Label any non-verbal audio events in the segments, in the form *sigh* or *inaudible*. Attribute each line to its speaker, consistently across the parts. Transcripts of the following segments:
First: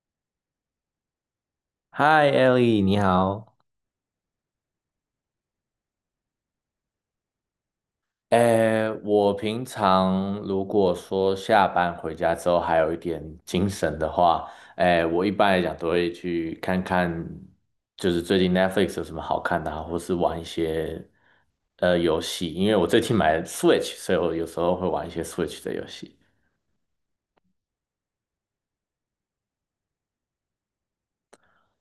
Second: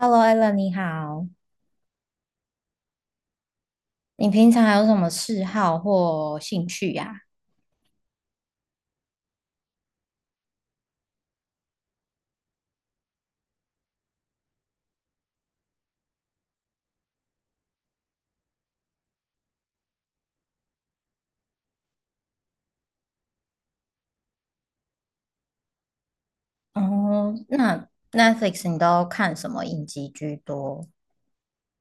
Speaker 1: Hello, Elln 你好。
Speaker 2: 嗨，Ellie，你好。
Speaker 1: 你平常有什么嗜好或兴趣呀？
Speaker 2: 诶，我平常如果说下班回家之后还有一点精神的话，诶，我一般来讲都会去看看，就是最近 Netflix 有什么好看的啊，或是玩一些游戏，因为我最近买了 Switch，所以我有时候会玩一些 Switch 的游戏。
Speaker 1: 哦，那 Netflix 你都看什么影集居多？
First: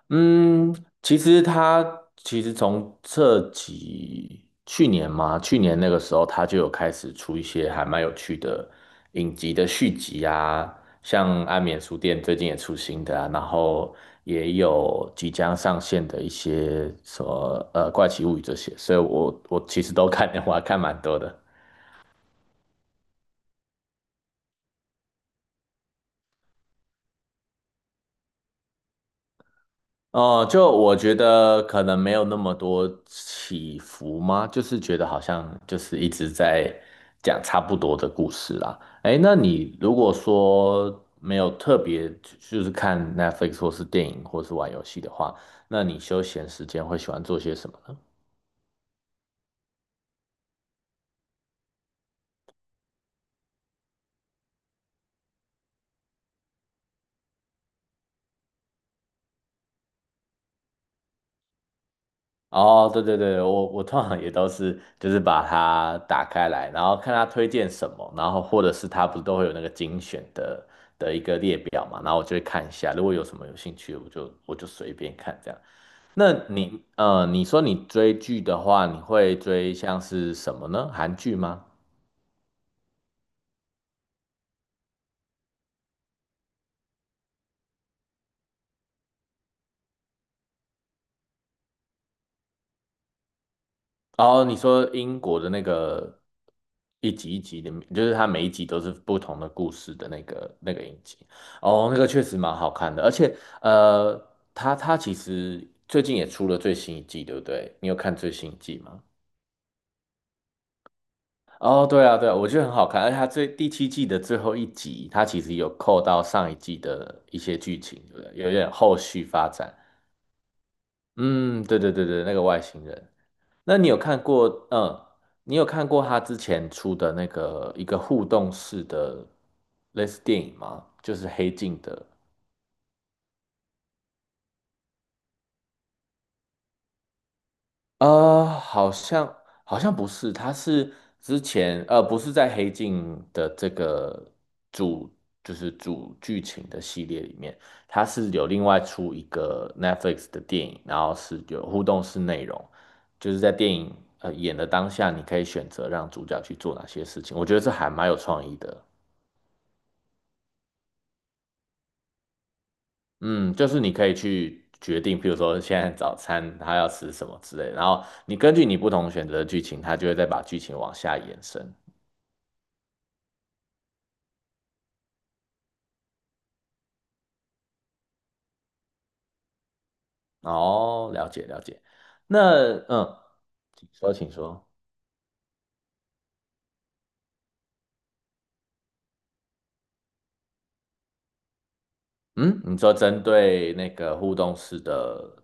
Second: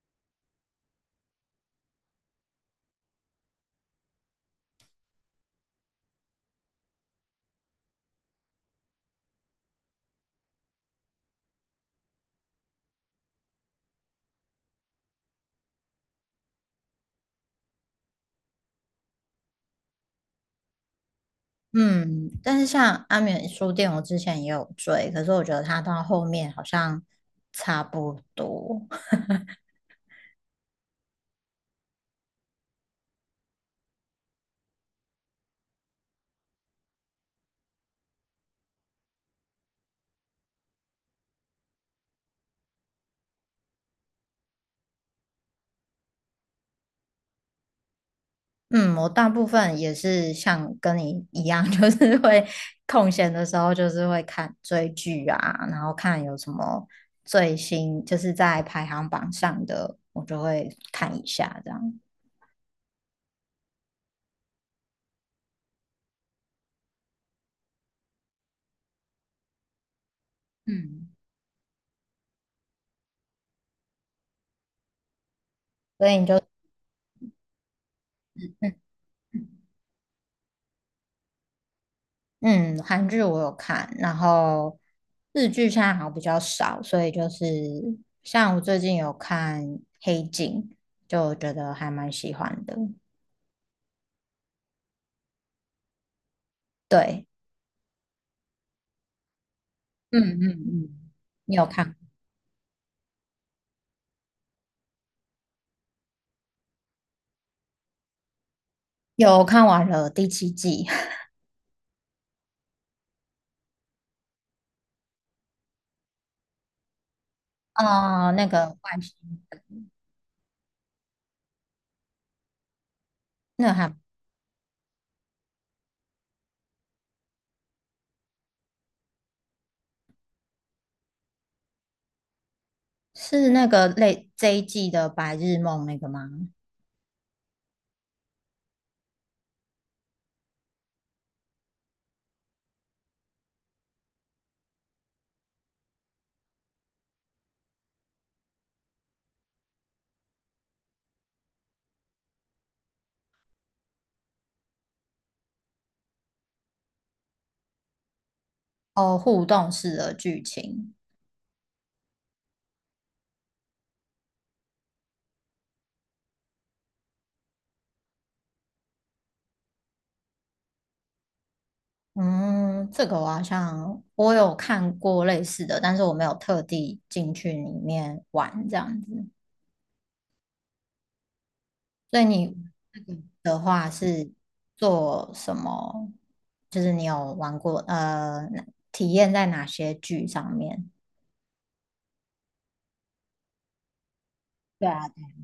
Speaker 2: 嗯，其实他从去年嘛，去年那个时候他就有开始出一些还蛮有趣的影集的续集啊，像《安眠书店》最近也出新的啊，然后也有即将上线的一些什么《怪奇物语》这些，所以我其实都看，*laughs* 我还看蛮多的。
Speaker 1: 嗯，但是像《阿眠书店》，我之前也有追，可是我觉得它到后面好像差不多。*laughs*
Speaker 2: 哦，就我觉得可能没有那么多起伏吗？就是觉得好像就是一直在讲差不多的故事啦。哎，那你如果说没有特别就是看 Netflix 或是电影或是玩游戏的话，那你休闲时间会喜欢做些什么呢？
Speaker 1: 嗯，我大部分也是像跟你一样，*laughs* 就是会空闲的时候，就是会看追剧啊，然后看有什么最新，就是在排行榜上的，我就会看一下这样。
Speaker 2: 哦，对对对，我通常也都是就是把它打开来，然后看它推荐什么，然后或者是它不是都会有那个精选的
Speaker 1: 嗯，
Speaker 2: 的一个列表嘛，然后我就会看一下，如果有什么有兴趣，我就随便看这样。
Speaker 1: 所以你就
Speaker 2: 你说你追剧的话，你会
Speaker 1: 嗯，
Speaker 2: 追像是什么呢？韩剧吗？
Speaker 1: 嗯，韩剧我有看，然后日剧现在好像比较少，所以就是像我最近有看《黑镜》，就觉得还蛮喜欢的。
Speaker 2: 哦，你说英国的那个一
Speaker 1: 对，
Speaker 2: 集一集的，就是它每一集都是不同的故事的
Speaker 1: 嗯
Speaker 2: 那
Speaker 1: 嗯
Speaker 2: 个那个影
Speaker 1: 嗯，
Speaker 2: 集，
Speaker 1: 你有
Speaker 2: 哦，
Speaker 1: 看？
Speaker 2: 那个确实蛮好看的，而且呃，它其实最近也出了最新一季，对不对？你有看最新一季吗？
Speaker 1: 有看完了第7季，
Speaker 2: 哦，对啊，对啊，我觉得很好看，而且它第七季的最后一集，它其实有扣到上一季的一些
Speaker 1: *laughs*
Speaker 2: 剧情，对不
Speaker 1: 啊、
Speaker 2: 对？
Speaker 1: 那
Speaker 2: 有点
Speaker 1: 个
Speaker 2: 后
Speaker 1: 外
Speaker 2: 续
Speaker 1: 星，
Speaker 2: 发展。嗯，对对对对，那个外星人。
Speaker 1: 那
Speaker 2: 那你
Speaker 1: 还
Speaker 2: 有看过，嗯，你有看过他之前出的那个一个互动式的类似电影吗？就是黑镜的，
Speaker 1: 是那个类这一季的白日梦那个吗？
Speaker 2: 呃，好像好像不是，他是之前不是在黑镜的这个主就是主剧情的系列里面，他是有另外出一个 Netflix 的电影，然后是有互动式内容，就是在电影演的当下，你可以选择让主角去做哪些事情，我觉得这还蛮有创意的。
Speaker 1: 哦，互动式的剧情，
Speaker 2: 嗯，就是你可以去决定，譬如说现在早餐他要吃什么之类的，然后你根据你不同选择的剧情，他就会再把剧情往下延伸。
Speaker 1: 嗯，这个我好像我有看过类似的，但是我没有特地进去里面玩这样子。
Speaker 2: 哦，了解了解。
Speaker 1: 所以
Speaker 2: 那
Speaker 1: 你那
Speaker 2: 嗯，
Speaker 1: 个
Speaker 2: 请说，请说。
Speaker 1: 做什么？就是你有玩过哪体验在哪些剧上面？
Speaker 2: 嗯，你说针对那个互动式
Speaker 1: 对啊，对啊
Speaker 2: 的，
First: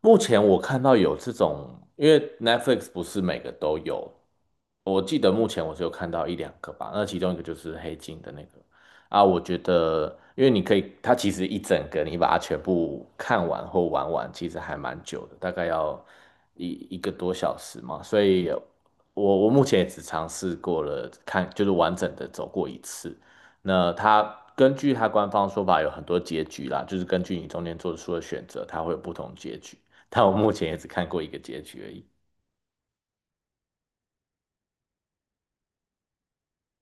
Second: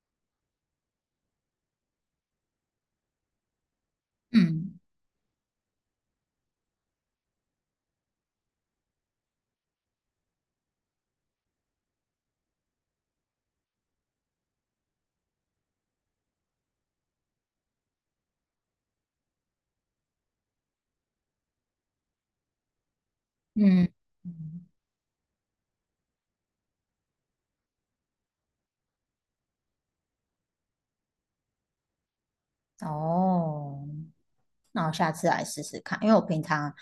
Speaker 2: 目前我看到有这种，因为 Netflix 不是每个都有，
Speaker 1: 嗯
Speaker 2: 我记得目前我只有看到一两个吧，那其中一个就是《黑镜》的那个啊，我觉得因为你可以，它其实一整个你把它全部看完或玩完，其实还蛮久的，大概要一个多小时嘛，所以我目前也只尝试过了看，就是完整的走过一次，
Speaker 1: 嗯。
Speaker 2: 那它
Speaker 1: 嗯
Speaker 2: 根据它官方说法有很多结局啦，就是根据你中间做出的选择，它会有不同结局。但我目前也只看过一个结局而已。
Speaker 1: 哦，那我下次来试试看，因为我平常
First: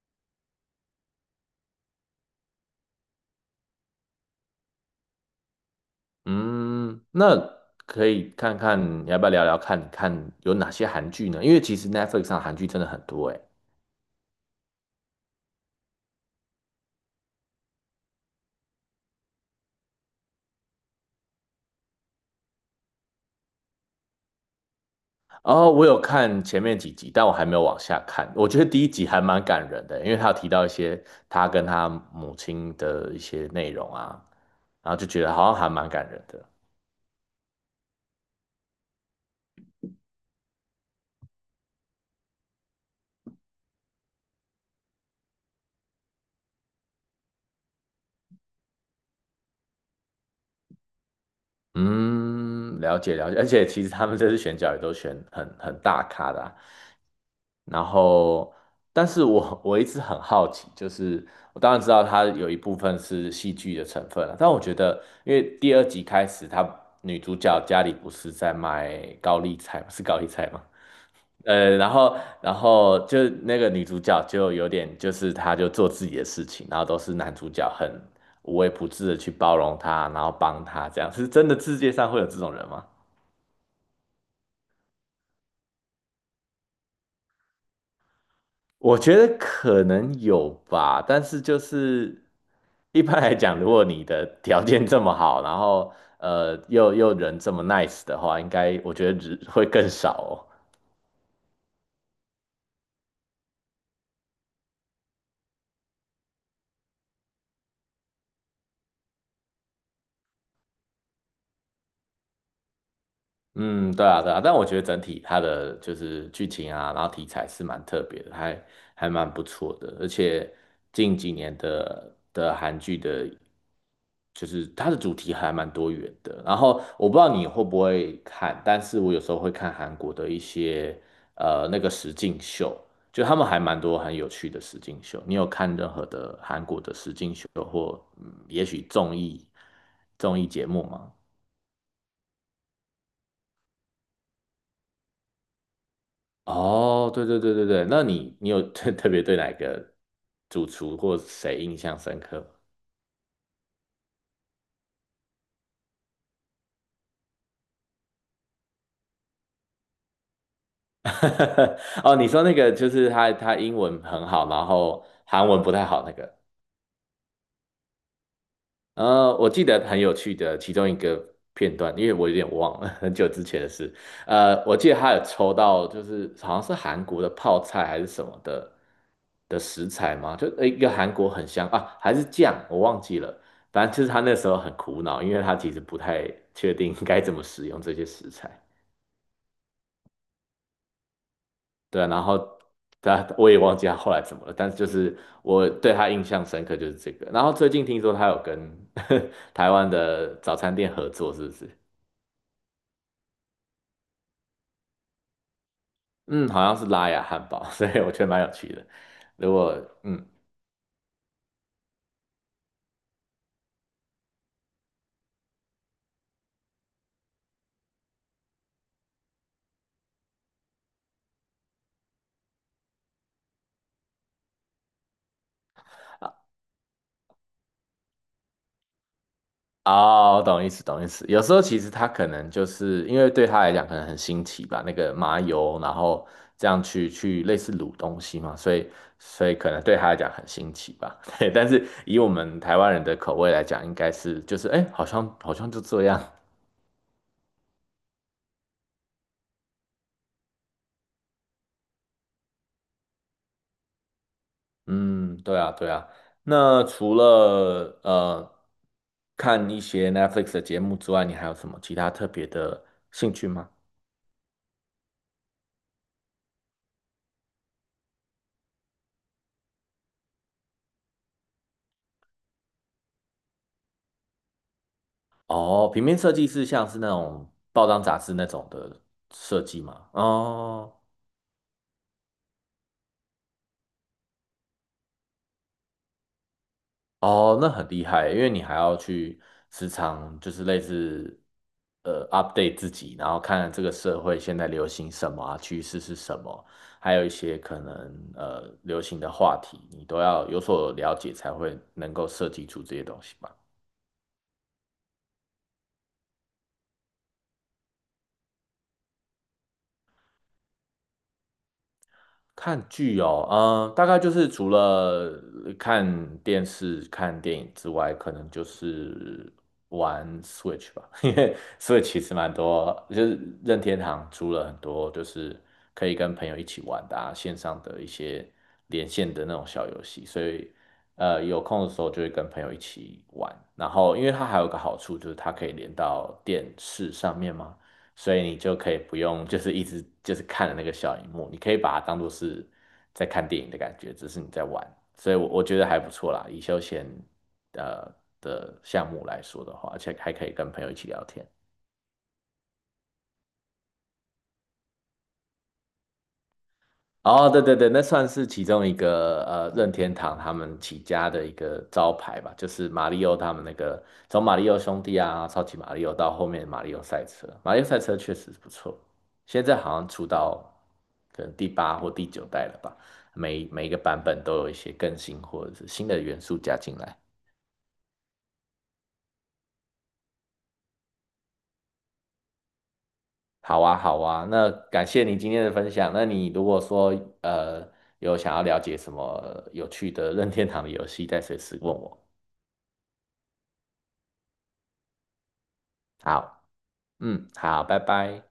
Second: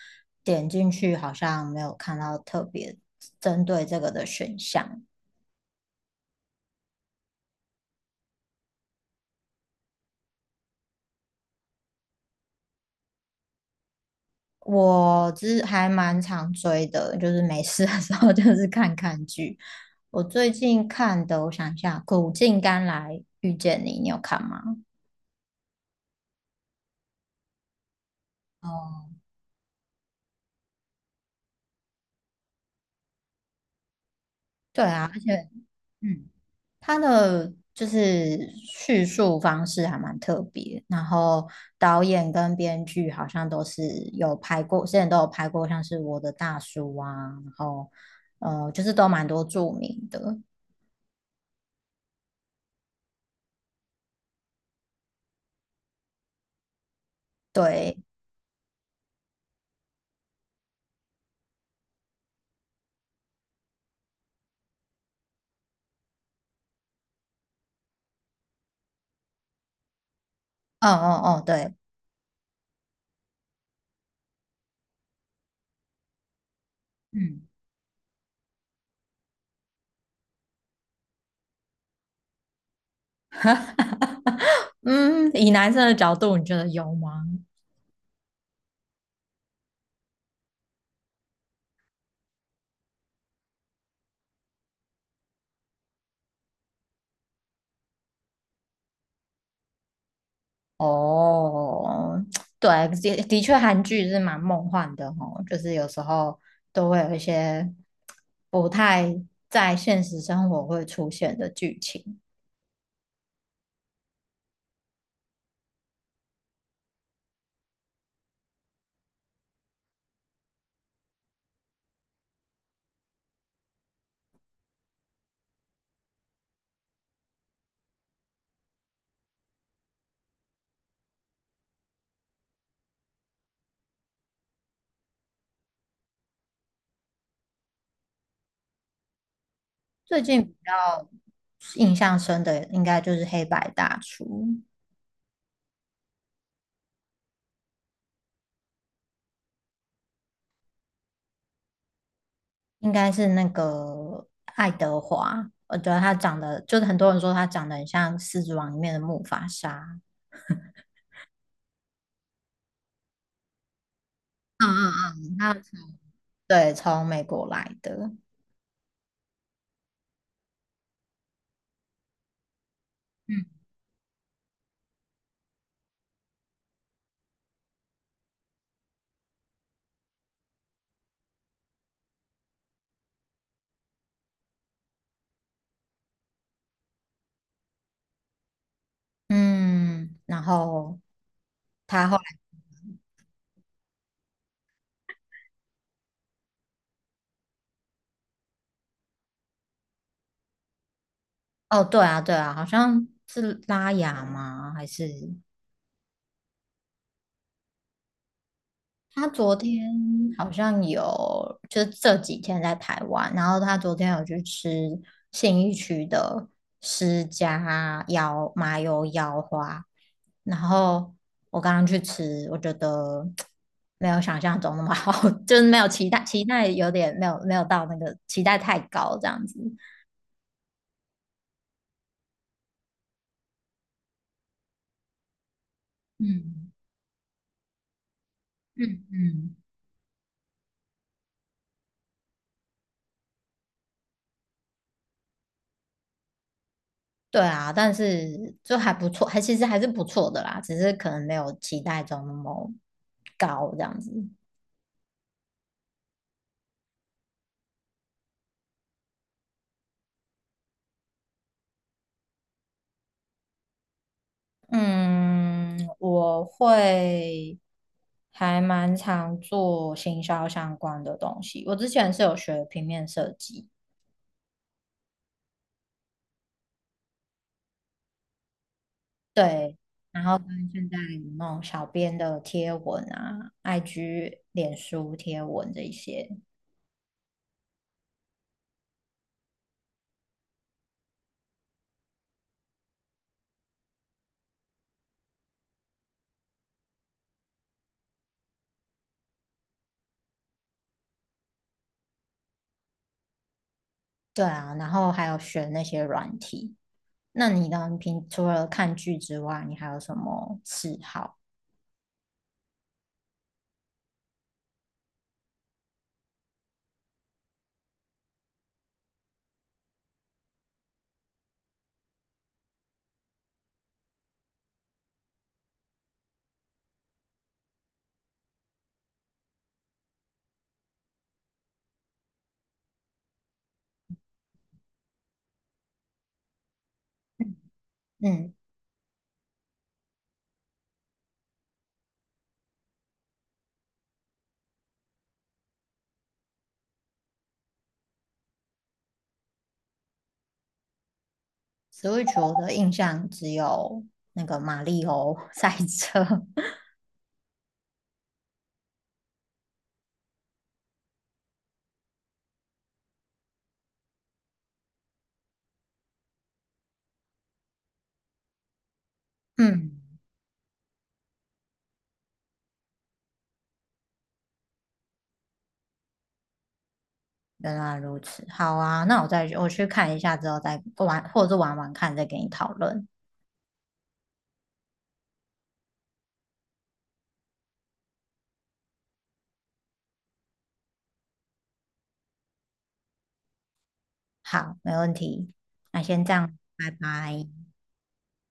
Speaker 1: 点进去好像没有看到特别针对这个的选项。
Speaker 2: 嗯，那可以看看你要不要聊聊看，看有哪些韩剧呢？因为其实 Netflix 上韩剧真的很多诶。
Speaker 1: 我之还蛮常追的，就是没事的时候就是看看剧。我最近看的，我想一下，《苦尽甘来遇见你》，你有看吗？
Speaker 2: 哦，我有看前面几集，但我还没有往下看。我觉得第一集
Speaker 1: 哦，
Speaker 2: 还蛮感人的，因为他有提到一些他跟他母亲的一些内容啊，
Speaker 1: 对
Speaker 2: 然后就
Speaker 1: 啊，而
Speaker 2: 觉得好
Speaker 1: 且
Speaker 2: 像还蛮感人
Speaker 1: 嗯。
Speaker 2: 的。
Speaker 1: 他的就是叙述方式还蛮特别，然后导演跟编剧好像都是有拍过，现在都有拍过，像是我的大叔啊，然后就是都蛮多著名的，
Speaker 2: 嗯，了解了解，而且其实他们这次选角也都选很大咖的啊，然
Speaker 1: 对，
Speaker 2: 后，但是我一直很好奇，就是我当然知道它有一部分是戏剧的成分了，但我觉得，因为第二集开始，女主角家里不是在卖高丽菜吗？是高丽菜吗？
Speaker 1: 哦哦哦，对，
Speaker 2: 呃，然后，然后就那个女主角就有点，就是她就做自己的事情，然后都是男
Speaker 1: 嗯，
Speaker 2: 主角很无微不至的去包容她，然后帮她，这样是真的世界上会有这种人吗？
Speaker 1: *laughs* 嗯，以男生的角度，你觉得有吗？
Speaker 2: 我觉得可能有吧，但是就是一般来讲，如果你的条件这么好，然后又人这么 nice 的话，应该我觉得只会更少哦。
Speaker 1: 哦，*tsk* 对，的确，韩剧是蛮梦幻的哦，就是有时候都会有一些不太在现实生活会出现的剧情。
Speaker 2: 嗯，对啊，对啊，但我觉得整体它的就是剧情啊，然后题材是蛮特别的，还蛮不错的，而且近几年的韩剧的，就是它的主题还蛮多元的。然后我不知道你会不会看，但是我有时候会看韩国的一些那个实境秀，就他们还蛮多很有趣的实境秀。你有看任何的韩国的实境秀或也许综艺
Speaker 1: 最
Speaker 2: 综
Speaker 1: 近
Speaker 2: 艺
Speaker 1: 比
Speaker 2: 节目
Speaker 1: 较
Speaker 2: 吗？
Speaker 1: 印象深的，应该就是《黑白大厨》，
Speaker 2: 哦，对对对对对，那你有 *laughs* 特别对哪个主厨或谁印象深刻吗？
Speaker 1: 应该是那个爱德华，我觉得他长得，就是很多人说他长得很像《狮子王》里面的木法沙。
Speaker 2: *laughs* 哦，你说那个就是他英文很好，然
Speaker 1: 嗯
Speaker 2: 后
Speaker 1: 嗯嗯，
Speaker 2: 韩
Speaker 1: 他
Speaker 2: 文不太好那个。
Speaker 1: 对，从美国来的。
Speaker 2: 我记得很有趣的其中一个片段，因为我有点忘了 *laughs* 很久
Speaker 1: 嗯，
Speaker 2: 之前的事。我记得他有抽到，就是好像是韩国的泡菜还是什么的食材嘛，就一个韩国很香啊，还是酱，我忘记了。反正就是他那时候很苦恼，因为他其实不太确定该怎么使用这些食材。
Speaker 1: 嗯，然后
Speaker 2: 对啊，
Speaker 1: 他后。
Speaker 2: 然后我也忘记他后来怎么了，但是就是我对他印象深刻就是这个。然后最近听说他有跟 *laughs* 台湾的早餐店合作，是不是？
Speaker 1: 哦，对啊，对啊，好像是拉雅吗？还是
Speaker 2: 嗯，好像是拉雅汉堡，*laughs* 所以我觉得蛮有趣的。
Speaker 1: 他
Speaker 2: 如
Speaker 1: 昨
Speaker 2: 果
Speaker 1: 天
Speaker 2: 嗯，
Speaker 1: 好像有，就是这几天在台湾，然后他昨天有去吃信义区的施家腰麻油腰花，然后我刚刚去吃，我觉得没有想象中那么好，*laughs* 就是没有期待，期待有点没有到那个期待太高这样子。
Speaker 2: 哦，我懂意思，懂意思。有时候其实他可能就是因为对他来讲可能很新奇吧，那个麻油，然后这
Speaker 1: 嗯
Speaker 2: 样去类似卤东西嘛，所以
Speaker 1: 嗯
Speaker 2: 所以
Speaker 1: 嗯。
Speaker 2: 可能对他来讲很新奇吧。*laughs* 对，但是以我们台湾人的口味来讲，应该是就是哎，好像就这样。
Speaker 1: 对啊，但是就还不错，还其实还是不错的啦，只是可能没有期待中那么高这样子。
Speaker 2: 嗯，对啊，对啊。那除了看一些 Netflix 的节目之外，你还有什么其他特别的兴趣吗？
Speaker 1: 嗯，我会还蛮常做行销相关的东西。我之前是有学平面设计，
Speaker 2: 哦，平面设计是像是那种报章杂志那种的设
Speaker 1: 对，
Speaker 2: 计吗？
Speaker 1: 然后跟现
Speaker 2: 哦
Speaker 1: 在有那种小编的贴文啊、IG、脸书贴文这一些，
Speaker 2: 哦，那很厉害，因为你还要去时常就是类似update 自己，然后看这个社会现在流行什么啊，趋势是什么，还有一些可能流行的话题，你都要有所了解才会能够设计出这些东西吧。
Speaker 1: 对啊，然后还有学那些软体。那你呢？你平除了看剧之外，你还有什么嗜好？
Speaker 2: 看剧哦，嗯，大概就是除了看电视、看电影之外，可能就是玩 Switch 吧，*laughs* 因为 Switch 其实蛮多，就是任天堂出了很多，就是可以跟朋友一起玩的啊，线上的一些连线的那种小游戏，所以有空的时候就会跟朋友一起玩。然后，因为它还有个好处，就是它可以连到电视上面嘛。所以
Speaker 1: 嗯
Speaker 2: 你就可以不用就是一直就是看着那个小荧幕，你可以把它当做是在看电影的感觉，只是你在玩，所以我觉得还不错啦，以休闲呃的项目来说的话，而且还可以跟朋友一起聊天。
Speaker 1: ，Switch 我的印象只有那个马里欧 *laughs* 赛车。*laughs*
Speaker 2: 哦，对对对，那算是其中一个任天堂他们起家的一个招牌吧，就是马里奥他们那个从马里奥兄弟啊，超级马里奥到后面马里奥赛车，马里奥赛车确实不错，现在好
Speaker 1: 嗯，
Speaker 2: 像出到可能第八或第九代了吧，每一个版本都有一些更新或者是新的元素加进来。
Speaker 1: 原来如此。好啊，那我再我去看一下之后再玩，或者是玩玩看，再给你讨论。
Speaker 2: 好啊，好啊，那感谢你今天的分享。那你如果说呃有想要了解什么有趣的任天堂的游戏，再随时问我。
Speaker 1: 好，没问题。那先这样，
Speaker 2: 好。
Speaker 1: 拜拜。
Speaker 2: 嗯，好，拜拜。